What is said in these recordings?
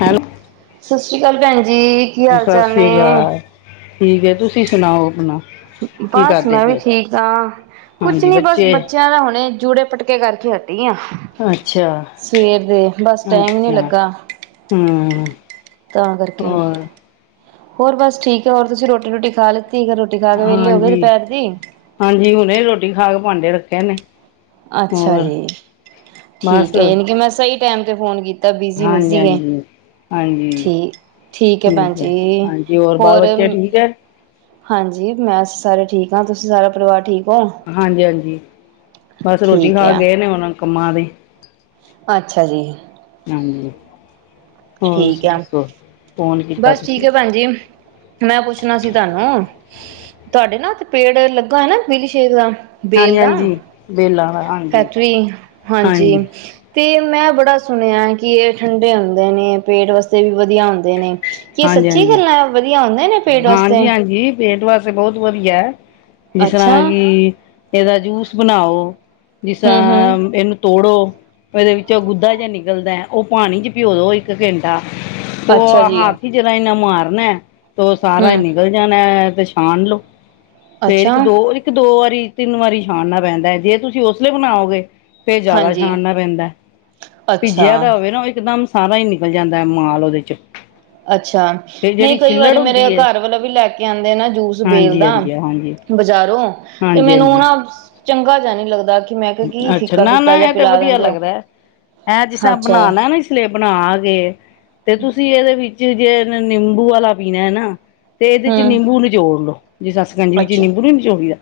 Hello. ਸਤਿ ਸ਼੍ਰੀ ਅਕਾਲ ਭੈਣ ਜੀ। ਕੀ ਹਾਲ ਸਤਿ ਚਾਲ ਸ੍ਰੀ ਨੇ ਅਕਾਲ। ਠੀਕ ਹੈ ਤੁਸੀ ਸੁਣਾਓ ਆਪਣਾ। ਕੀ ਬਸ ਕਰਦੇ ਮੈਂ ਵੀ ਪਏ ਹੋ? ਠੀਕ ਆਂ। ਕੁਛ ਹਾਂਜੀ, ਨੀ ਬਸ ਬੱਚੇ ਬੱਚੇਆਂ ਦਾ ਹੁਣੇ ਜੂੜੇ ਪਟਕੇ ਕਰਕੇ ਹਟ ਆਂ ਅੱਛਾ, ਸਵੇਰ ਦੇ। ਬਸ ਟਾਈਮ ਨੀ ਅੱਛਾ ਲੱਗਾ। ਹੂੰ ਤਾਂ ਕਰਕੇ। ਹੋਰ ਹੋਰ ਬਸ ਠੀਕ ਐ। ਹੋਰ ਤੁਸੀਂ ਰੋਟੀ ਰੁਟੀ ਖਾ ਲੀ ਹਾਂਜੀ ਹਾਂਜੀ ਹੁਨੇ ਰੋਟੀ ਖਾ ਕੇ ਪਾਂਡੇ ਰੱਖੇ ਨੇ। ਅੱਛਾ ਹੋਰ ਜੀ, ਬਸ ਠੀਕ ਹੈ। ਯਾਨ ਕਿ ਮੈਂ ਸਹੀ ਟਾਈਮ ਫੋਨ ਕੀਤਾ ਬਿਜੀ ਨੀ ਹਾਂਜੀ, ਸੀਗੇ। ਹਾਂਜੀ, ਹਾਂਜੀ ਠੀਕ ਠੀਕ ਹੈ ਭੈਣ ਜੀ। ਹਾਂਜੀ ਬਾਲ ਹੋਰ ਬੱਚੇ ਠੀਕ ਹੈ? ਹਾਂਜੀ ਮੈਂ ਸਾਰੇ ਠੀਕ ਹਾਂ। ਤੁਸੀ ਸਾਰਾ ਪਰਿਵਾਰ ਠੀਕ ਹੋ ਹਾਂਜੀ ਹਾਂਜੀ ਬਸ ਰੋਟੀ ਠੀਕ ਖਾ ਹੈ ਗਏ ਨੇ ਹੁਣ ਕੰਮਾਂ ਤੇ ਅੱਛਾ ਜੀ। ਹਾਂਜੀ। ਹੋਰ ਠੀਕ ਸੀ ਆ ਦੱਸੋ। ਫੋਨ ਕੀਤਾ ਬਸ ਠੀਕ ਤੁਸੀਂ? ਏ ਭੈਣਜੀ। ਮੈਂ ਪੁੱਛਣਾ ਸੀ ਤੁਹਾਨੂੰ ਤੁਹਾਡੇ ਨਾ ਓਥੇ ਪੇੜ ਲੱਗਾ ਹੋਏ ਨਾ ਵਿਲੀ ਸ਼ੇ ਦਾ। ਬੇਲ ਹਾਂਜੀ, ਦਾ। ਹਾਂਜੀ ਵੇਲਾ ਦਾ, ਹਾਂਜੀ। ਫੈਕਟਰੀ, ਹਾਂਜੀ ਤੇ ਮੈਂ ਬੜਾ ਸੁਣਿਆ ਕਿ ਇਹ ਠੰਡੇ ਹੁੰਦੇ ਨੇ ਪੇਟ ਵਾਸਤੇ ਵੀ ਵਧੀਆ ਹੁੰਦੇ ਨੇ ਕੀ ਹਾਂਜੀ ਸੱਚੀ ਹਾਂਜੀ ਗੱਲਾਂ ਵਧੀਆ ਹੁੰਦੇ ਨੇ ਪੇਟ ਵਾਸਤੇ? ਜੀ ਬਹੁਤ ਵਧੀਆ ਹੈ। ਜਿਸ ਅੱਛਾ ਤਰ੍ਹਾਂ ਕਿ ਇਹਦਾ ਜੂਸ ਬਣਾਓ ਜਿਸ ਹੂੰ ਹੂੰ ਤਰ੍ਹਾਂ ਇਹਨੂੰ ਤੋੜੋ ਇਹਦੇ ਵਿੱਚੋਂ ਗੁੱਧਾ ਜਿਹਾ ਨਿਕਲਦਾ ਉਹ ਪਾਣੀ ਚ ਪਿਓ ਦੋ ਇੱਕ ਘੰਟਾ। ਤੋ ਅੱਛਾ ਜੀ ਹਾਥੀ ਜੜ ਇੰਨਾ ਮਾਰਨਾ ਤੇ ਉਹ ਸਾਰਾ ਹੂੰ ਨਿਕਲ ਜਾਣਾ ਤੇ ਛਾਣ ਲੋਓ ਫੇਰ ਇੱਕ ਅੱਛਾ ਦੋ ਇੱਕ ਦੋ ਵਾਰੀ ਤਿੰਨ ਵਾਰੀ ਛਾਨਾ ਪੈਂਦਾ ਜੇ ਤੁਸੀਂ ਉਸ ਲਈਲੇ ਬਣਾਓਗੇ ਫੇਰ ਜ਼ਿਆਦਾ ਹਾਂਜੀ ਛਾਣਨਾ ਪੈਂਦਾ ਭੀਜਿਆ ਅੱਛਾ ਤਾਂ ਹੋਵੇ ਨਾ ਉਹ ਇੱਕਦਮ ਸਾਰਾ ਹੀ ਨਿਕਲ ਜਾਂਦਾ ਹੈ ਮਾਲ ਉਹਦੇ ਚ। ਅੱਛਾ ਤੇ ਨਹੀਂ ਜਿਹੜੀ ਕਈ ਵਾਰੀ ਛਿੱਲੜ ਮੇਰੇ ਹੁੰਦੀ ਹੈ ਘਰ ਵਾਲਾ ਵੀ ਲੈ ਕੇ ਆਉਂਦੇ ਨਾ ਜੂਸ ਬੇਲ ਹਾਂਜੀ ਦਾ। ਹਾਂਜੀ ਹਾਂਜੀ ਬਜ਼ਾਰੋਂ ਤੇ ਹਾਂਜੀ ਮੈਨੂੰ ਹਾਂਜੀ ਨਾ ਚੰਗਾ ਜਿਹਾ ਨਹੀਂ ਲੱਗਦਾ। ਕਿ ਮੈਂ ਕਿਹਾ ਕੀ ਅੱਛਾ ਫਿੱਕਾ ਨਾ ਨਾ ਫਿੱਕਾ ਜਿਹਾ ਇਹ ਤੇ ਪਿਲਾ ਵਧੀਆ ਦਿੰਦੇ ਹੋ ਲੱਗਦਾ ਹੈ। ਹੈਂ ਜਿਸ ਤਰ ਅੱਛਾ ਬਣਾਣਾ ਨਾ ਇਸ ਲਈ ਬਣਾ ਕੇ ਤੇ ਤੁਸੀਂ ਇਹਦੇ ਵਿੱਚ ਜੇ ਨਿੰਬੂ ਵਾਲਾ ਪੀਣਾ ਨਾ ਤੇ ਇਹਦੇ ਚ ਹੂੰ ਨਿੰਬੂ ਨੂੰ ਨਚੋੜ ਲੋੋ। ਜੇ [unintelligible] ਜੀ ਵਿੱਚ ਅੱਛਾ ਨਿੰਬੂ ਨੀ ਨਿਚੋੜੀ ਦਾ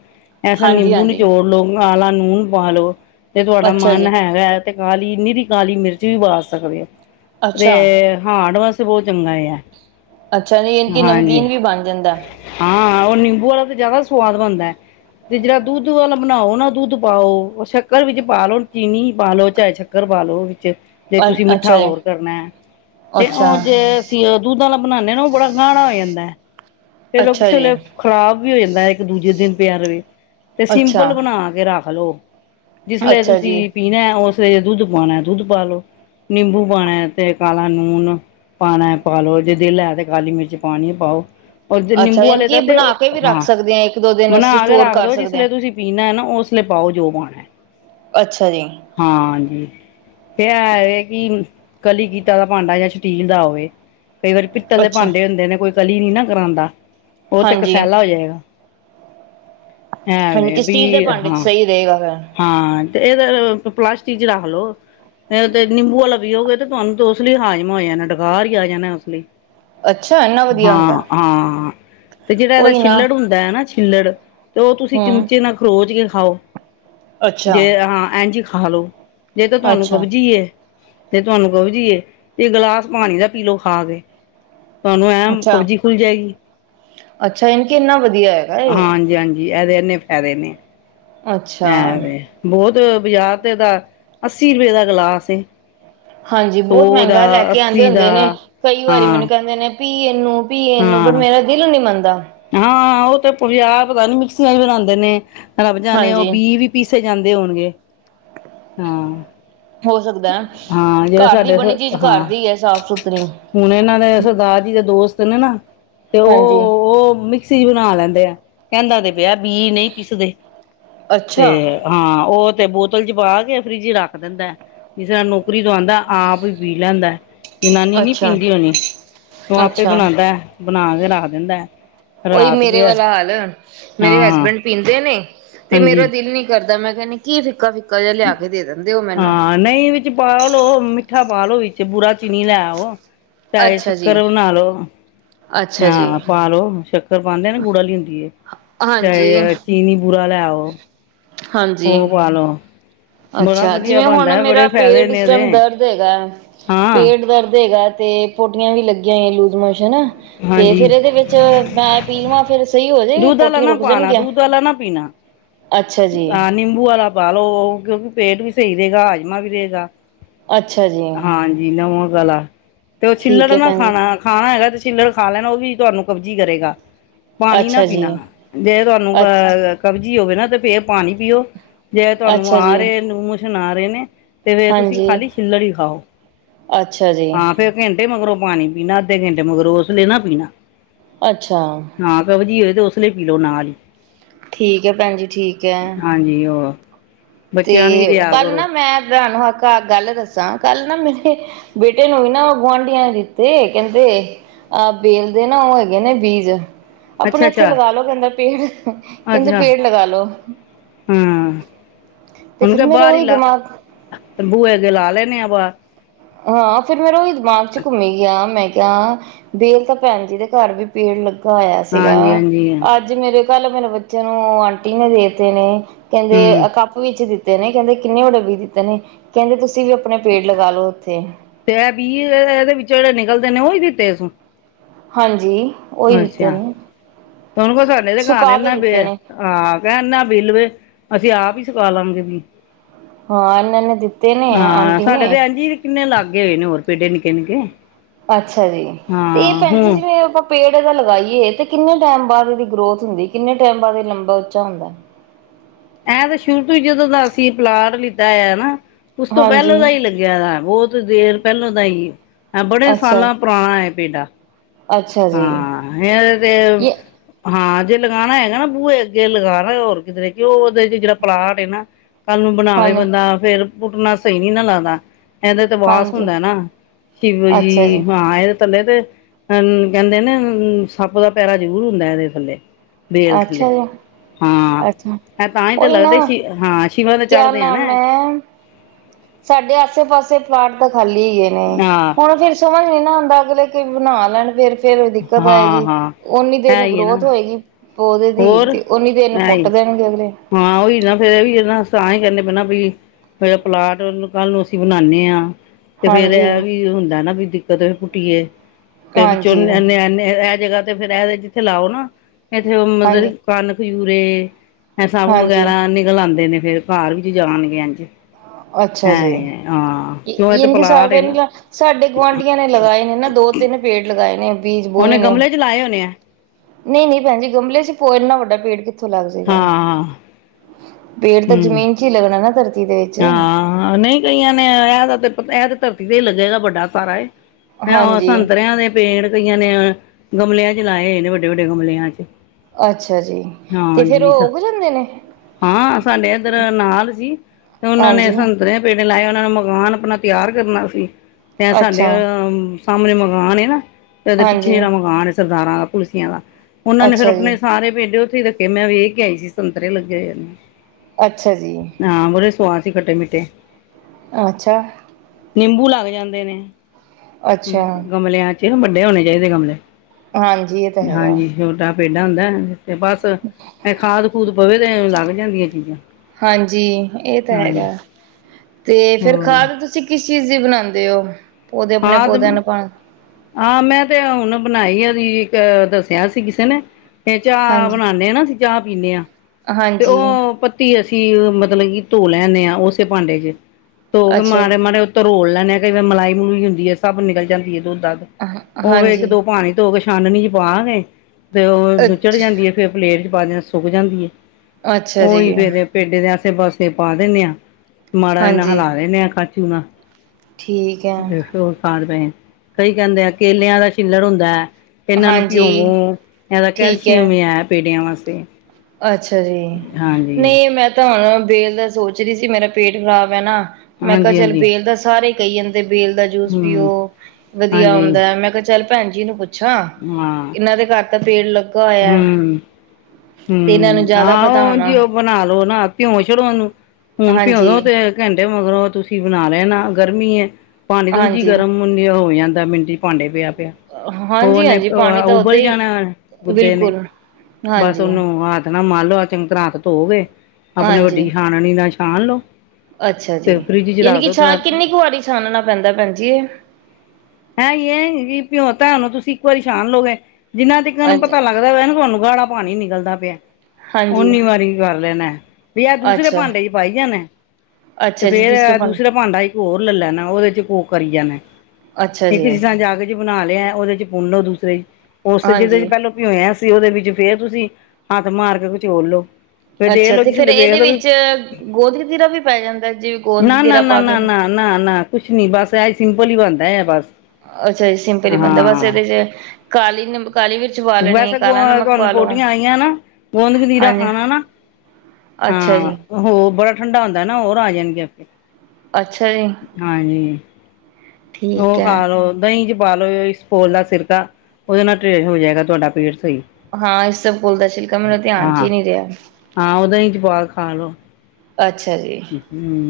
ਐਸਾ ਹਾਂਜੀ ਨਿੰਬੂ ਹਾਂਜੀ ਨਚੋੜ ਲੋ ਆਲਾ ਨੂਨ ਪਾ ਲੋ। ਤੇ ਤੁਹਾਡਾ ਅੱਛਾ ਮਨ ਜੀ ਹੈਗਾ ਤੇ ਕਾਹਾਲਲੀ ਇੰਨੀਰੀ ਕਾਲੀ ਮਿਰਚ ਵੀ ਪਾ ਸਕਦੇ ਹੋ। ਤੇ ਅੱਛਾ ਹਾਰਟ ਵਾਸਤੇ ਬਹੁਤ ਚੰਗਾ ਏ ਆ। ਅੱਛਾ ਇਹ ਕਿ ਹਾਂਜੀ ਨਮਕੀਨ ਵੀ ਬਣ ਜਾਂਦਾ। ਹਾਂ ਉਹ ਨਿੰਬੂ ਵਾਲਾ ਤਾਂ ਜ਼ਿਆਦਾ ਸਵਾਦ ਬਣਦਾ ਹੈ। ਤੇ ਜਿਹੜਾ ਦੁੱਧ ਵਾਲਾ ਬਣਾਓ ਨਾ ਦੁੱਧ ਪਾਓ ਉਹ ਸ਼ੱਕਰ ਵਿੱਚ ਪਾ ਲੋ ਚੀਨੀ ਪਾ ਲੋ ਚਾਹੇ ਸ਼ੱਕਰ ਪਾ ਲੋ। ਜੇ ਅ ਤੁਸੀਂ ਅੱਛਾ ਮਿੱਠਾ ਜੀ ਹੋਰ ਕਰਨਾ ਹੈ। ਤੇ ਅੱਛਾ ਉਹ ਜੇ ਅਸੀਂ ਦੁੱਧ ਵਾਲਾ ਬਣਾਉਾਨਦੇ ਨਾ ਉਹ ਬੜਾ ਗਾਣਾ ਹੋ ਜਾਂਦਾ। ਫੇਿਰ ਉਹ ਅੱਛਾ ਕਿਸੇ ਜੀ ਵੇਲੇ ਖ਼ਰਾਬ ਵੀ ਹੋ ਜਾਂਦਾ ਇੱਕ ਦੂਜੇ ਦਿਨ ਪਿਆ ਰਵੇ। ਤੇ ਅੱਛਾ ਸਿੰਪਲ ਬਣਾ ਕੇ ਰੱਖ ਲਓ ਜਿਸਲਲੇ ਅੱਛਾ ਜੀ ਤੁਸੀਂ ਪੀਣਾ ਉਸ ਸਵੇਰੇ ਦੁੱਧ ਪਾਉਣਾ ਦੁੱਧ ਪਾ ਲੋ ਨਿੰਬੂ ਪਾਉਣਾ ਤੇ ਕਾਲਾ ਨੂਨ। ਪਾਣਾ ਪਾ ਲੋ ਜੇ ਦਿਲ ਲੈ ਤੇ ਕਾਲੀ ਮਿਰਚ ਪਾਣੀ ਹੈ ਪਾਓ। ਅੱਛਾ ਨਿੰਬੂ ਯਾਨੀ ਵਾਲੇ ਕਿ ਦਾ ਇਹ ਤੇ ਬਣਾ ਕੇ ਵੀ ਰੱਖ ਹਾਂ ਸਕਦੇ ਆ ਇੱਕ ਦੋ ਦਿਨ ਅਸੀਂ ਬਣਾ ਕੇ ਸਟੋਰ ਕਰ ਰੱਖਦੋ ਸਕਦੇ ਆ ਜਿਸਲਲੇ ਤੁਸੀਂ ਪੀਂਣਾ ਹੈ ਨਾ ਉਸ ਪਾਓ ਜੋ ਪਾਉਣਾ ਅੱਛਾ ਜੀ ਹਾਂਜੀ। ਫੇਰ ਇਹ ਹੈ ਕਿ ਕਲੀ ਕੀਤਾ ਹੋਆ ਭਾਂਡਾ ਜਾਂ ਸ਼ਟੀਲ ਦਾ ਹੋਵੇ। ਕਈ ਵਾਰੀ ਪਿੱਤਲ ਦੇ ਅੱਛਾ ਭਾਂਡੇ ਹੁੰਦੇ ਨੇ ਕੋਈ ਕਲੀ ਨ ਨਾ ਕਰਾਉਂਦਾ ਉਹ ਤੇ ਹਾਂਜੀ ਕਸਹਿਲਾ ਹੋ ਜਾਏਗਾ। ਹਾਂਜੀ ਐਵੇਂ ਕਿ ਸਟੀਲ ਦੇ ਬੀ, ਭਾਂਡੇ ਚ ਸਹੀ ਰਹੇਗਾ ਫਿਰ ਹਾਂ-ਹਾਂ ਏਦੇ ਪਲਾਸਟਿਕ 'ਚ ਰੱਖ ਲੋ। ਤੇ ਨਿੰਬੂ ਆਲਾ ਪਿਓਗੇ ਤੇ ਤੁਆਨੂੰ ਤੇ ਉਸ ਲਈ ਹਾਜ਼ਮਾ ਹੋ ਜਾਨਾ ਏ, ਡਕਾਰ ਈ ਆ ਜਾਨਾ ਉਸ ਲਈ ਅੱਛਾ ਇੰਨਾ ਵਧੀਆ ਹੁੰਦਾ ਹਾਂ, ਹਾਂ। ਤੇ ਜੇੜਾ ਇਦਾ ਉਹੀ ਨਾ ਛਿੱਲੜ ਹੁੰਦਾ ਐ ਨਾ ਛਿੱਲੜ ਤੇ ਉਂ ਤੁਸੀਂ ਹਮ ਚਿਮਚੇ ਨਾਲ ਖਰੋਚ ਕੇ ਖਾਓ ਅੱਛਾ ਜੇ ਹਾਂ ਐਂਜੀ ਖਾ ਲੋ ਜੇ ਤੇ ਤੁਆਨੂੰ ਅੱਛਾ ਕਬਜੀ ਐ ਤੇ ਤੁਆਨੂੰ ਕਬਜੀ ਏ ਤੇ ਗਲਾਸ ਪਾਨੀ ਦਾ ਪੀਲੋ ਖਾ ਕੇ। ਤੁਆਨੂੰ ਐਂ ਅੱਛਾ ਕਬਜੀ ਖੁੱਲ ਜਾਏਗੀ ਅੱਛਾ, ਇਨਕੇ ਇੰਨਾ ਵਦੀਆ ਹੈਗਾ ਏ। ਏਦੇ ਏੰਨੇ ਫੈਦੇ ਨੇ ਅੱਛਾ ਐ ਵੇ ਬੋਤ ਬਜ਼ਾਰ ਤੇ ਏਦਾ ਅੱਸੀ ਰੁਪਏ ਦਾ ਗਲਾਸ ਏ। ਹਾਂਜੀ, ਬੋਤ ਸੌ ਦਾ ਮੈਂਗਾ ਲੈ ਕੇ ਆਂਦੇ ਅੱਸੀ ਦਾ ਹੁੰਦੇ ਨੇ ਕਈ ਵਾਰੀ ਹਾਂ ਮੈਨੂੰ ਕੈਂਦੇ ਨੇ ਪੀ ਏਨੂੰ, ਪੀ ਏਨੂੰ ਪਰ ਹਾਂ ਮੇਰਾ ਦਿਲ ਨੀ ਮੰਨਦਾ। ਹਾਂ ਉਹ ਤੇ [unintelligible] ਮਿਕਸੀਆਂ ਚ ਬਣਾਂਦੇ ਨੇ। ਰੱਬ ਜਾਂਨੇ ਉ ਹਾਂਜੀ ਬੀ ਵੀ ਪੀਸੇ ਜਾਂਦੇ ਹੋਣਗੇ ਹਾਂ। ਹੋ ਸਕਦਾ ਏ ਹਾਂ ਜਿਹੜੇ ਘਰ ਦੀ ਸਾਡੇ ਬਣੀ ਚੀਜ਼ ਘਰ ਹਾਂ ਦੀ ਐ ਸਾਫ਼ ਸੁਥਰੀ ਹੁਣ ਇਹਨਾਂ ਦੇ ਸਰਦਾਰ ਜੀ ਦੇ ਦੋਸਤ ਨੇ ਨਾ ਤੇ ਹਾਂਜੀ ਉਹ ਉਹ ਮਿਕਸੀ ਬਣਾ ਲੈਂਦੇ ਆ ਕੇਂਦਾ ਤੇ ਪਿਆ ਬੀ ਨਈ ਪਿਸਦੇ ਤੇ ਅੱਛਾ ਹਾਂ ਉ ਤੇ ਬੋਤਲ 'ਚ ਪਾ ਕੇ ਫਰਿੱਜ ਰੱਖ ਦਿੰਦਾ ਏ, ਜਿਸ ਤਰ੍ਹਾਂ ਨੌਕਰੀ ਤੋਂ ਆਂਦਾ ਆਪ ਵੀ ਪੀ ਲੈਂਦਾ। ਜਨਾਨੀ ਨੀ ਅੱਛਾ ਪੀਂਦੀ ਹੋਣੀ ਤੂੰ ਆਪੇ ਅੱਛਾ ਬਣਾਂਦਾ ਐਂ, ਬਣਾ ਕੇ ਰੱਖ ਦਿੰਦਾ ਐ ਉਈ ਮੇਰੇ ਵਾਲਾ ਹਾਲ ਮੇਰੇ ਹਾਂ ਹਸਬੈਂਡ ਪੀਂਦੇ ਨੇ ਤੇ ਮੇਰਾ ਹਾਂਜੀ ਦਿਲ ਨੀ ਕਰਦਾ ਮੈਂ ਕਹਿੰ ਕੀ ਫਿੱਕ- ਫਿਕ ਹਾਂ, ਨਈ ਵਿੱਚ ਪਾ ਲੋ ਮਿੱ ਮਿੱਠਾ ਪਾ ਲੋ ਵਿੱਚ ਬੁਰਾ ਚੀਨੀ ਲੈ ਆਓ ਚਾਹੇ ਅੱਛਾ ਜੀ ਸ਼ੱਕਰ ਬਣਾ ਲੋ ਅੱਛਾ ਜੀ ਹਾਂ, ਪਾਲ ਲੋ ਸ਼ਕ ਕਰ ਪਾਂਦੇ ਨੇ ਗੂੜ ਆਲੀ ਹੁੰਦੀ ਏ, ਹਾਂਜੀ ਚਾਹੇ ਚੀਨੀ ਬੁਰਾ ਲੈ ਆਓ। ਹਾਂਜੀ ਔ ਪਾ ਲੋ ਅੱਛਾ, ਜਿਵੇਂ ਹੁਣ ਮੇਰਾ ਪੇਟ ਇਸ ਨੇ ਇਹਦੇ ਟਾਈਮ ਦਰਦ ਹੈਗਾ ਹਾਂ ਪੇਟ ਦਰਦ ਹੇਗਾ ਤੇ ਪੋਟੀਆਂ ਵੀ ਲੱਗੀਆਂ ਹੋਇਆ ਲੂਜਮੋਸ਼ ਹੇਨਾ, ਤੇ ਹਾਂਜੀ ਫੇਰ ਇਹਦੇ ਵਿੱਚ ਮੈਂ ਪੀਵਾਂ ਫੇਰ ਸਹੀ ਹੋ ਜੇਗੀ ਦੁੱਧ ਆਲਾ ਪੋਟੀਆਂ ਨਾ ਰੁਕ ਪਾਉਣਾ ਜਾਨਗੀਆਂ? ਦੁੱਧ ਆਲਾ ਨਾ ਪੀਣਾ, ਆ ਨਿੰਬੂ ਵਾਲਾ ਪਾ ਲੋ ਕਿਉਂਕਿ ਪੇਟ ਵੀ ਸਈ ਰੇਗਾ ਹਾਜਮਾ ਵੀ ਰੇਗਾ, ਅੱਛਾ ਜੀ ਹਾਂਜੀ ਨਵੋ ਵਾਲਾ ਤੇ ਉ ਛਿੱਲੜ ਠੀਕ ਹੈ ਨਾ ਭੈਣ ਜੀ ਖਾਨਾ, ਖਾਣਾ ਹੈਗਾ ਤੇ ਛਿੱਲੜ ਖਾ ਲੈਨਾ ਉ ਵੀ ਤੁਆਨੂੰ ਕਬਜੀ ਕਰੇਗਾ। ਪਾਨੀ ਨਾ ਅੱਛਾ ਜੀ ਪੀਨਾ, ਜੇ ਤੁਹਾਨੂੰ ਅੱ ਅ ਅ ਕਬਜੀ ਹੋਵੇ ਨਾ ਤੇ ਫੇਰ ਪਾਣੀ ਪੀਓ ਜੇ ਤੁਆਨੂੰ ਅੱਛਾ ਆ ਜੀ ਰਹੇ ਨੇ ਨੂੰ ਮੋਸ਼ਨ ਆ ਰਏ ਨੇ ਤੇ ਫੇ ਤੁਸੀਂ ਹਾਂਜੀ, ਖਾਲੀ ਖਿੱਲੜੀ ਖਾਓ ਅੱਛਾ ਜੀ, ਹਾਂ ਫੇਰ ਘੰਟੇ ਮਗਰੋਂ ਪਾਨੀ ਪੀਨਾ ਅੱਧੇ ਘੰਟੇ ਮਗਰੋ ਉਸ ਲੇ ਨਾ ਪੀਨਾ ਅੱਛਾ। ਹਾਂ ਕਬਜੀ ਤੇ ਔਸਲੇ ਪੀਲੋ ਨਾਲ ਹੀ, ਠੀਕ ਐ ਭੈਣ ਜੀ, ਠੀਕ ਐ। ਹਾਂਜੀ ਔ ਤੇ ਕੱਲ ਨਾ ਮੈਂ ਭਰਾ ਨੂੰ ਹੱਕ ਕ ਗਾੱਲ ਦੱਸਾਂ ਕੱਲ ਨਾ ਮੇਰੇ ਬੇਟੇ ਨੂੰ ਵੀ ਨਾ ਗੁਆਂਢੀਆਂ ਨੇ ਦਿੱਤੇ ਕੇਂਦੇ ਆ ਬੇਲਦੇ ਨਾ ਉਹ ਹੈਗੇ ਨੇ ਬੀਜ ਆਪਣੇ ਅੱਛਾ ਇੱਥੇ ਅੱਛਾ ਲਗਾ ਲੋ ਕੇਂਦਾ ਪੇੜ ਕੇਂਦੇ ਅੱਛਾ ਪੇੜ ਲਗਾ ਲੋੋ ਹਾਂ ਹੁਣ ਤੇ ਬਾਰ ਈ ਲਾ ਬੂਏ ਅਗੇ ਲਾ ਲੈਨੇ ਆ ਬਾਰ ਹਾਂ ਫੇਰ ਮੈਂਰੇ ਉਈ ਦਿਮਾਗ ਚ ਘੁੰਮੀ ਗਿਆ। ਮੈਂ ਬੇਲ ਤਾਂ ਭੈਣ ਜੀ ਦੇ ਘਰ ਵੀ ਪੇੜ ਲੱਗਾ ਹੋਇਆ ਸੀਗਾ ਹਾਂਜੀ-ਹਾਂਜੀ ਅੱਜ ਮੇਰੇ ਪੇਲੇ ਮੇਰੇ ਬੱਚੇਆ ਨੂੰ ਆਂਟੀ ਨੇ ਦੇਤੇ ਨੇ ਕੇਂਦੇ ਆ ਹੂੰ ਕੱਪ ਵਿੱਚ ਦਿੱਤੇ ਤੇ ਨੇ ਦਕੇਂਦੇ ਕਿੰਨੇ ਉਹ ਡੱਬੀ ਦਿੱਤੇ ਨੇ? ਕੇਂਦੇ ਤੁਸੀਂ ਵੀ ਅਪਣੇ ਪੇਡ ਲਗਾ ਲੋ ਤੇ ਏ ਬੀਅ ਏ ਏਦੇ ਵਿੱਚ ਜੇੜੇ ਨਿਕਲਦੇ ਨੇ ਉਈ ਦਿੱਤੇੂ ਸ਼ੂ ਹਾਂਜੀ, ਓਹੀ ਦਿੱਤੇ ਨੇ ਤੁਨੂੰ ਕੋ ਸਾਡੇ ਤੇ ਘਰ ਸੁਕਾ ਕੇ ਇੰਨਾ ਦਿੱਤੇ ਬੇਲ ਨੇ ਆ, ਕੇ ਣੇਨਾ ਬਿੱਲਵੇ ਅਸੀਂ ਆਪ ਸੁਖਾ ਲਾਂਗੇ ਵੀ ਹਾਂ ਇਹਨਾਂ ਨੇ ਦਿੱਤੇ ਨੇ ਹਾਂ ਆਂਟੀ ਸਾਡੇ ਤੇ ਨੇ ਐਂਝ ਕਿੰਨੇ ਲਾਗ ਅ ਇਹਨ ਉਹ ਫਡੇ ਨਿਕ ਨੀ ਅੱਛਾ ਜੀ ਤੇ ਇਹ ਪੈਚ ਜਿਵੇਂ ਪੇੜ ਇਹਦਾ ਲਗਾਈਏ ਤੇ ਕਿੰਨੇ ਟਾਈਮ ਬਾਅਦ ਇਹਦੀ ਗਰੋਥ ਹੁੰਦੀ ਕਿੰਨੇ ਟਾਈਮ ਬਾਅਦ ਇਹ ਲੰਬਾ ਉੱਚਾ ਹੁੰਦਾ ਹ ਐਂ ਤਾਂ ਸ਼ੁਰੂ ਤੋਂ ਹੀ ਜਦੋਂ ਦਾ ਅਸੀਂ ਪਲਾਟ ਲਿੱਤਾ ਹੈ ਨਾ ਉਸ ਤੋਂ ਪਹਿਲੋਂ ਹਾਂਜੀ ਦਾ ਹੀ ਲੱਗਿਆ ਬਹੁਤ ਦੇਰ ਪਹਿਲੋਂ ਦਾ ਹੀ ਹੈ ਬੜੇ ਅੱਛਾ ਸਾਲਾਂ ਪੁਰਾਣਾ ਹੈ ਪੇਡਾ ਅੱਛਾ ਜੀ ਹਾਂ ਇਹ ਤੇ ਯ ਹਾਂ ਜੇ ਲਗਾਉਣਾ ਹੈਗਾ ਨਾ ਬੂਹੇ ਅੱਗੇ ਲਗਾਣਾ ਹੋਰ ਕਿਧਰੇ ਕਿ ਉਹਦੇ ਚ ਜਿਹੜਾ ਪਲਾਟ ਹੈ ਨਾ ਕੱਲ ਨੂੰ ਬਣਾਵੇ ਹਾਂ ਬੰਦਾ ਫੇਰ ਪੁੱਟਣਾ ਸਹੀ ਨੀ ਨਾ ਲੱਗਦਾ ਇਹਦੇ ਤੇ ਵਾਸ ਹਾਂਜੀ ਹੁੰਦਾ ਨਾ ਸ਼ਿਵ ਜੀ ਹਾਂ ਇਹਦੇ ਥੱਲੇ ਤੇ ਅ ਕਹਿੰਦੇ ਨਾ ਸੱਪ ਦਾ ਪੈਰਾ ਜ਼ਰੂਰ ਹੁੰਦਾ ਇਹਦੇ ਥੱਲੇ ਬੇਲ ਥੱਲੇ ਅੱਛਾ ਜ ਹਾਂ ਅੱਛਾ ਇਹ ਤਾਂ ਹੀ ਤੇ ਉਹੀ ਲੱਗਦੇ ਨਾ ਸੀ ਹਾਂ ਸ਼ਿਵਾ ਤੇ ਕਿਆ ਚੜ੍ਹਦੇ ਆ ਨਾ ਨਾਮ ਹੈ ਸਾਡੇ ਆਸੇ ਪਾਸੇ ਪਲਾਟ ਤਾਂ ਖਾਲੀ ਗਏ ਨੇ ਹਾਂ ਹੁਣ ਫੇਿਰ ਸਮਝ ਨੀ ਨਾ ਹੁੰਦਾ ਅੱਗਲੇੈ ਕੇ ਬਣਾ ਲੈਣ ਫਿਰ ਫੇਰ ਦਿੱਕਤ ਹਾਂ ਆਏਗੀ ਹਾਂ ਉਓਨੀ ਹੈ ਦਿਨ ਹੀ ਹੈ ਨਾ ਗਰੋਥ ਹੋਏਗੀ ਪੌਦੇ ਦੀ ਹੋਰ ਤੇ ਓਨੀ ਦੇਰ ਨੂੰ ਐ ਪੁੱਟ ਦੇਣਗੇ ਅਗਲੇ ਹਾਂ ਹੀ ਨਾ ਫੇਿਰ ਇਹ ਵੀ ਇਹ ਤਾਂ ਹੀ ਕਹਿੰਦੇ ਪਹਿਾਂ ਵੀ ਹੋ ਪਲਾਟ ਕੱਲ ਨੂੰ ਅਸੀਂ ਬਣਾਉਂਦੇ ਹਾਂ ਤੇ ਫੇਰ ਹਾਂਜੀ ਇਹ ਵੀ ਹੁੰਦਾ ਨਾ ਵੀ ਦਿੱਕਤ ਪੁੁੱਟੀਏ ਤੇ ਹਾਂਜੀ ਜਗ੍ਹਾ ਤੇ ਫੇਰ ਇਹ ਜਿੱਥੇ ਲਾਓ ਨਾ ਇੱਥੇ ਉਹ ਹਾਂਜੀ ਮਤਲਬ ਕਨ ਖਯੂਰੇ ਸਭ ਹਾਂਜੀ ਵਗੈਰਾ ਨਿਕਲ ਆਉਂਦੇ ਨੇ ਫੇਰ ਘਰ ਵਿੱਚ ਜਾਣਗੇ ਇੰ ਹੈ ਹਾਂ ਕਿਉਂ ਇਹ ਤੇ ਇਹੀ ਕਿ ਪਲਾਟ ਏ ਨਾ ਫ ਸਾਡੇ ਗੁਆਂਢੀਆਂ ਨੇ ਲਗਾਏ ਨੇ ਨਾ ਦੋ ਤਿੰਨ ਪੇੜ ਲਗਾਏ ਨੇ ਬੀਜ ਉਹਨੇ ਬੋਏ ਨੇ ਗਮਲੇ ਚ ਲਾਏ ਹੋਣੇ ਆ ਨਹੀਂ ਨਹੀਂ ਭੈਣ ਜੀ ਗਮਲੇ ਸੀ ਇੰਨਾ ਵੱਡਾ ਪੇੜ ਕਿੱਥੋਂ ਲੱਗ ਜਾਗਾ ਹਾਂ ਪੇੜ ਤਾਂ ਹੂੰ ਜ਼ਮੀਨ ਚ ਹੀ ਲਗਣਾ ਨਾ ਦੇ ਵਿੱਚ ਹਾਂ ਨਹੀਂ ਕਈਆਂ ਨੇ ਇਹ ਇਹ ਤੇ ਧਰਤੀ ਤੇ ਹੀ ਲੱਗੇਗਾ ਵੱਡਾ ਸਾਰਾ ਇਹ ਉਹ ਹਾਂਜੀ ਸੰਤਿਰਆਂ ਦੇ ਪੇੜ ਕਈਆਂ ਨੇ ਗਮਲਿਆਂ ਚ ਲਾਏ ਨੇ ਵੱਡੇ- ਵੱਡੇ ਗਮਲਿਆਂ ਚ ਅੱਛਾ ਜੀ ਤੇ ਫੇਿਰ ਹਾਂਜੀ ਉਹ ਉਗ ਜਾਂਦੇ ਨੇ ਹਾਂ ਸਾਡੇ ਇੱਧਰ ਨਾਲ ਸੀ ਤੇ ਉਹਨਾਂ ਨੇ ਹਾਂਜੀ ਸੰਤਰੇ ਪੇੜੇ ਲਾਏ ਉਹਨਾਂ ਨੂੰ ਮਕਾਨ ਆਪਣਾ ਤਿਆਰ ਕਰਨਾ ਸੀ ਤੇ ਸਾਡੇ ਅੱਛਾ ਅਹ ਸਾਹਮਣੇ ਮਕਾਨ ਨਾ ਤੇ ਉਹਦੇ ਪਿੱਛੇ ਹਾਂਜੀ ਜਿਹੜਾ ਮਕਾਨ ਦਾਰਾਂ ਦਾ ਪੁਲਸੀਆਂ ਦਾ ਉਹਨਾਂ ਨੇ ਫੇਿਰ ਅੱਛਾ ਆਪਣੇ ਜੀ ਸਾਰੇ ਪੇਡੇ ਦੇ ਮੈਂ ਵੇਖ ਕੇ ਆਈ ਸੀ ਸੰਤਰੇ ਲੱਗੇ ਹੋਏ ਨੇ ਅੱਛਾ ਜੀ ਸੋਆ ਸੀ ਖੱਟੇ ਮਿੱਟੇ ਅੱਛਾ ਨਿੰਬੂ ਲੱਗ ਜਾਂਦੇ ਨੇ ਅੱਛਾ ਗਮਲਿਆਂ ਚ ਵੱਡੇ ਹੋਣੇ ਚਾਹੀਦੇ ਗਮਲੇ ਹਾਂਜੀ ਇਹ ਤਾਂ ਹੈਗਾ ਹਾਂਜੀ ਛੋਟਾ ਪੇਡਾ ਹੁੰਦਾ ਤੇ ਬਸ ਇਹ ਖਾਦ ਖੂਦ ਪਵੇ ਤੇ ਲੱਗ ਜਾਂਦੀਆਂ ਚੀਜ਼ਾਂ ਹਾਂਜੀ ਇਹ ਤਾਂ ਹਾਂਜੀ ਹੈਗਾ ਤੇ ਫੇਿਰ ਹੋਰ ਖਾਦ ਤੁਸੀਂ ਕਿਸ ਚੀਜ਼ ਦੀ ਬਣਾ ਦੇ ਉਹ ਪੌਦੇ ਆਪਣੇ ਖਾਦ ਪੌਦਿਆਂ ਨੂੰ ਪਾ ਹਾਂ ਮੈਂ ਤੇ ਹੁਣ ਬਣਾਈ ਆ ਇੱਕ ਦੱਸਿਆ ਸੀ ਕਿਸੇ ਨੇ ਚਾਹ ਹਾਂਜੀ, ਬਣਾਉਦੇ ਹ ਨਾ ਅਸੀਂ ਚਾਹ ਪੀਦੇ ਹਾਂ ਤੇ ਹਾਂਜੀ, ਉਹ ਪੱਤੀ ਅਸੀਂ ਮਤਲਬ ਕਿ ਧੋ ਲੈਂਦੇ ਹਾਂ ਉਸੇ ਭਾਂਡੇ ਚ ਧੋ ਕੇ ਅੱਛਾ ਜੀ, ਮਾੜੇ ਮਾੜੇ ਉੱ ਘੌਲ ਲੈਂਦੇ ਹ ਕਈ ਵ ਮਲਾਈ ਮਲੂਈ ਹੁੰਦੀ ਹੈ ਸਭ ਨਿਕਲ ਜਾਂਦੀ ਹੈ ਦੁੱਧ ਦੱਧ ਹਾਂ ਉਹਵੇ ਇੱਕ ਹਾਂਜੀ। ਦੋ ਪਾਣੀ ਧੋ ਕੇ ਛਾਨਣੀ ਚ ਪਾਗੇ ਤੇ ਉਹ ਨੱਚੜ ਅੱਛ, ਜਾਂਦੀ ਹੈ ਫੇਰ ਪਲੇਟ ਚ ਪਾ ਦੇਣਾ ਸੁੱਕ ਜਾਂਦੀ ਹੈ ਅੱਛਾ ਉਹੀ ਜੀ, ਫੇਰ ਪੇਡੇ ਦੇ ਪਾਸੇ ਪਾਸੇ ਪਾ ਦਿੰਦੇ ਆਾਂ ਮਾੜਾ ਇਹਨਾ ਹਾਂਜੀ, ਹਿਲਾ ਦਿੰਨਦੇ ਆ ਖਾਚੂ ਨਾਲ ਠੀਕ ਐ। [unintelligible] ਕਈ ਕਹਿੰਦੇ ਆ ਕੇਲਿਆਂ ਦਾ ਛਿੱਲੜ ਹੁੰਦਾ ਇਹਨਾਂ ਨੂੰ ਭਿਓਵੋ ਹਾਂਜੀ, ਇਹਦਾ ਠੀਕ ਐ, ਕੈਲਸ਼ੀਅਮ ਹੀ ਆ ਪੇੜਿਆਂ ਵਾਸਤੇ ਅੱਛਾ ਜੀ ਹਾਂਜੀ ਨਹੀਂ, ਮੈਂ ਤਾਂ ਹੁਣ ਵੇਲ ਦਾ ਸੋਚ ਰਹੀ ਸੀ ਮੇਰਾ ਪੇਟ ਖ਼ਰਾਬ ਐ ਨਾ ਮੈਂ ਕਿਹਾ ਹਾਂਜੀ ਚੱਲ ਹਾਂਜੀ ਵੇਲ ਦਾ ਸਾਰੇ ਕਹੀ ਜਾਂਦੇ ਤੇ ਬੇਲ ਦਾ ਜੂਸ ਪੀਓ ਹੂੰ, ਵਧੀਆ ਹਾਂਜੀ, ਆਂਦਾ ਮੈਂ ਕਿਹਾ ਚੱਲ ਭੈਣ ਜੀ ਨੂੰ ਪੁੱਛ ਅੱਛਾ ਇਹਨਾਂ ਦੇ ਘਰ ਤਾਂ ਪੇੜ ਹੋਇਆ ਤੇ ਇਨਾਂ ਨੂੰ ਹੂੰ-ਹੂੰ, ਜਾਦਾ ਪਤਾ ਆਹੋ ਹੋਣਾ। ਜੀ ਉਹ ਬਣਾ ਲੋ ਨਾ ਭਿਉਂ ਛੱਡੋ ਉਹਨੂੰ ਹੁਣ ਭਿਉੋ ਦੋ ਹਾਂਜੀ, ਤੇ ਘੰਟੇ ਮਗਰੋਂ ਤੁਸੀਂ ਬਣਾ ਲੈਣਾ ਗਰਮੀ ਐ ਪਾਣੀ ਤਾਂ ਉੰਝ ਹਾਂਜੀ, ਗਰਮ ਹੁਣਹੋ ਜਾਂਦਾ ਮਿੰਟ ਚ ਭਾਂਡੇ ਪ ਓ ਹਾਂਜੀ, ਓਨੇ ਹਾਂਜੀ ਪਾਣੀ ਤਾਂ ਓਦਾਂ ਉਬਲ ਈ ਜਾਣਾ ਬੁੱਧੇ ਨੇ ਬਿਲਕੁਲ ਬਸ ਹਾਂਜੀ ਉਹਨੂੰ ਹੱਥ ਨਾ ਮੰਨ ਲਓ ਆ ਚੰਗੀ ਤਰਾਂ ਹੱਥ ਧੋ ਗੇ ਆਪਣੇ ਹਾਂਜੀ ਵੱਡੀ ਛਾਨਣੀ ਨਾ ਛਾਣ ਲੋ ਅੱਛਾ ਜੀ, ਤੇ ਫਰਿੱਜ ਚ ਯਾਨੀ ਰੱਖ ਕਿ ਦੋ ਛਾ ਥੋੜਾ ਕਿੰਨੀ ਕ ਵਾਰੀ ਛਾਨਣਾ ਪੈਂਦਾ ਭੈਣ ਜੀ ਇਹ ਹੈਂ ਕਿ ਭਿਓ ਤਾਂ ਓਹਨੂੰ ਤੁਸੀਂ ਇੱਕ ਵਾਰੀ ਛਾਣ ਲਓਗੇ ਜਿੰਨਾ ਤਕ ਨੂੰ ਅੱਛਾ ਪਤਾ ਲੱਗਦਾ ਵਾ ਤੁਹਾਨੂੰ ਗਾੜਾ ਪਾਣੀ ਨਿਕਲਦਾ ਪਿਆ ਹਾਂਜੀ ਓਨੀ ਵਾਰੀ ਕਰ ਲੈਣਾ ਵੀ ਆਹ ਦੂਸਰੇ ਅੱਛਾ ਭਾਂਡੇ ਚ ਪਾਈ ਜਾਣੇ ਤੇ ਅੱਛਾ ਜੀ ਦੂਸਰੇ ਫੇਰ ਪਾਣੀ ਦੂਸਰਾ ਭਾਂਡਾ ਇੱਕ ਹੋਰ ਲੈ ਲੈਣਾ ਉਹਦੇ ਚ ਕੋ ਕਰੀ ਜਾਣਾ ਅੱਛਾ ਇੱਕ ਜੀ ਜਿਸ ਤਰ੍ਹਾਂ ਜੱਗ ਚ ਬਣਾ ਲਿਆ ਉਹਦੇ ਚ ਪੁੁੰਨ ਲੋ ਦੂਸਰੇ ਚ ਉਸ ਜਿਹਦੇ ਹਾਂਜੀ ਚ ਪਹਿਲੋਂ ਪਿਓਆ ਸੀ ਉਹਦੇ ਵਿੱਚ ਫੇਰ ਤੁਸੀਂ ਹੱਥ ਮਾਰ ਕੇ ਕਚੋਲ ਲੋ ਫੇਰ ਦੇਖ ਅੱਛਾ ਲੋ ਤੇ, ਫੇਰ ਜਿਸਲੇ ਵੇਖ ਇਹਦੇ ਲੋ ਵਿੱਚ ਗੋਦ ਕਤੀਰਾ ਵੀ ਪੈ ਜਾਂਦਾ ਜਿਵੇਂ ਗੋਦ ਕਤੀਰਾ ਪਾ ਕੇ ਨ-ਨਾ, ਕੁਛ ਨੀ ਬਸ ਐ ਹੀ ਸਿੰਪਲ ਹੀ ਬਣਦਾ ਐ ਬਸ ਅੱਛਾ ਜੀ ਸਿੰਪਲ ਹੀ ਬਣਦਾ ਬਸ ਹਾਂ ਇਹਦੇ ਚ ਕਾਲੀ ਨ ਕਾਲੀ ਮਿਰਚ ਪਾ ਲੈਣੀ ਵੈਸੇ ਕਾਲਾ ਨਮਕ ਤੁਹਾਨੂੰ ਪਾ ਲਓ ਪੋਟੀਆਂ ਆਈਆਂ ਨਾ ਗੋਂਦ ਕਤੀਰਾ ਹਾਂਜੀ ਖਾਣਾ ਨਾ ਅੱਛਾ ਹਾਂ, ਜੀ ਹੋ ਬੜਾ ਠੰਡਾ ਹੁੰਦਾ ਨਾ ਉਹ ਆ ਜਾਣਗੇ ਆਪੇ ਅੱਛਾ ਜੀ ਹਾਂਜੀ ਠੀਕ ਉਹ ਹੈ ਖਾ ਲਓ। ਦਹੀਂ ਚ ਪਾ ਲੋ ਪੋਲ ਦਾ ਸਿਰਕਾ ਉਹਦੇ ਨਾਲ ਢਿੱਡ ਹੋ ਜਾਏਗਾ ਤੁਹਾਡਾ ਪੇਟ ਹੀ, ਹਾਂ ਇਸ ਸਭ ਕੋਲ ਦਾ ਛਿਲਕਾ ਮੈਨੂੰ ਧਿਆਨ ਚ ਹੀ ਨਹੀਂ ਰਿਹਾ ਹਾਂ-ਹਾਂ ਓ ਦਹੀ ਚ ਪਾ ਖਾਲੋ ਅੱਛਾ ਜੀ,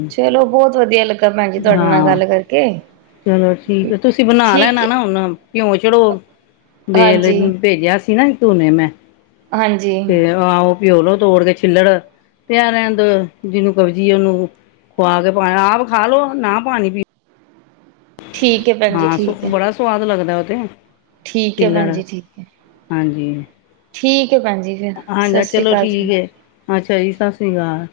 ਚਲੋ ਬਹੁਤ ਵਧੀਆ ਲੱਗਾ ਭੈਣ ਜੀ ਤੁਹਾਡੇ ਨਾਲ ਹਾਂ ਗੱਲ ਕਰਕੇ ਚਲੋ ਠੀਕ ਆ ਤੁਸੀਂ ਬਣਾ ਠੀਕ ਲੈਣਾ ਨਾ ਹੁਣ ਭਿਓ ਛੱਡੋ ਵੇਲ ਹਾਂਜੀ ਭੇਜਿਆ ਸੀ ਨਾ ਧੋਣੇ ਮੈਂ ਹਾਂਜੀ ਤੇ ਆਹੋ ਪਿਓਲੋ ਤੋੜ ਕੇ ਛਿੱਲੜ ਪਿਆ ਰਹਿਨ ਦੋ ਜਿਹਨੂੰ ਕਬਜੀ ਉਹਨੂੰ ਖੋਆ ਕੇ ਪਾ ਆਪ ਖਾ ਲੋ ਨਾ ਪਾਣੀ ਪੀ ਠੀਕ ਹੈ ਭੈਣ ਜੀ ਹਾਂ, ਠੀਕ ਹੈ ਬੜਾ ਸਵਾਦ ਲੱਗਦਾ ਤੇ ਠੀਕ ਐ ਛਿੱਲੜ ਭੈਣ ਜੀ ਠੀਕ ਐ ਹਾਂਜੀ ਠੀਕ ਐ ਭੈਣ ਜੀ ਫਿਰ ਸਤਿ ਹਾਂਜੀ ਸ੍ਰੀ ਚਲੋ ਅਕਾਲ ਜੀ ਠੀਕ ਹੈ ਅੱਛਾ ਜੀ, ਸਾਸਰੀ ਕਾਲ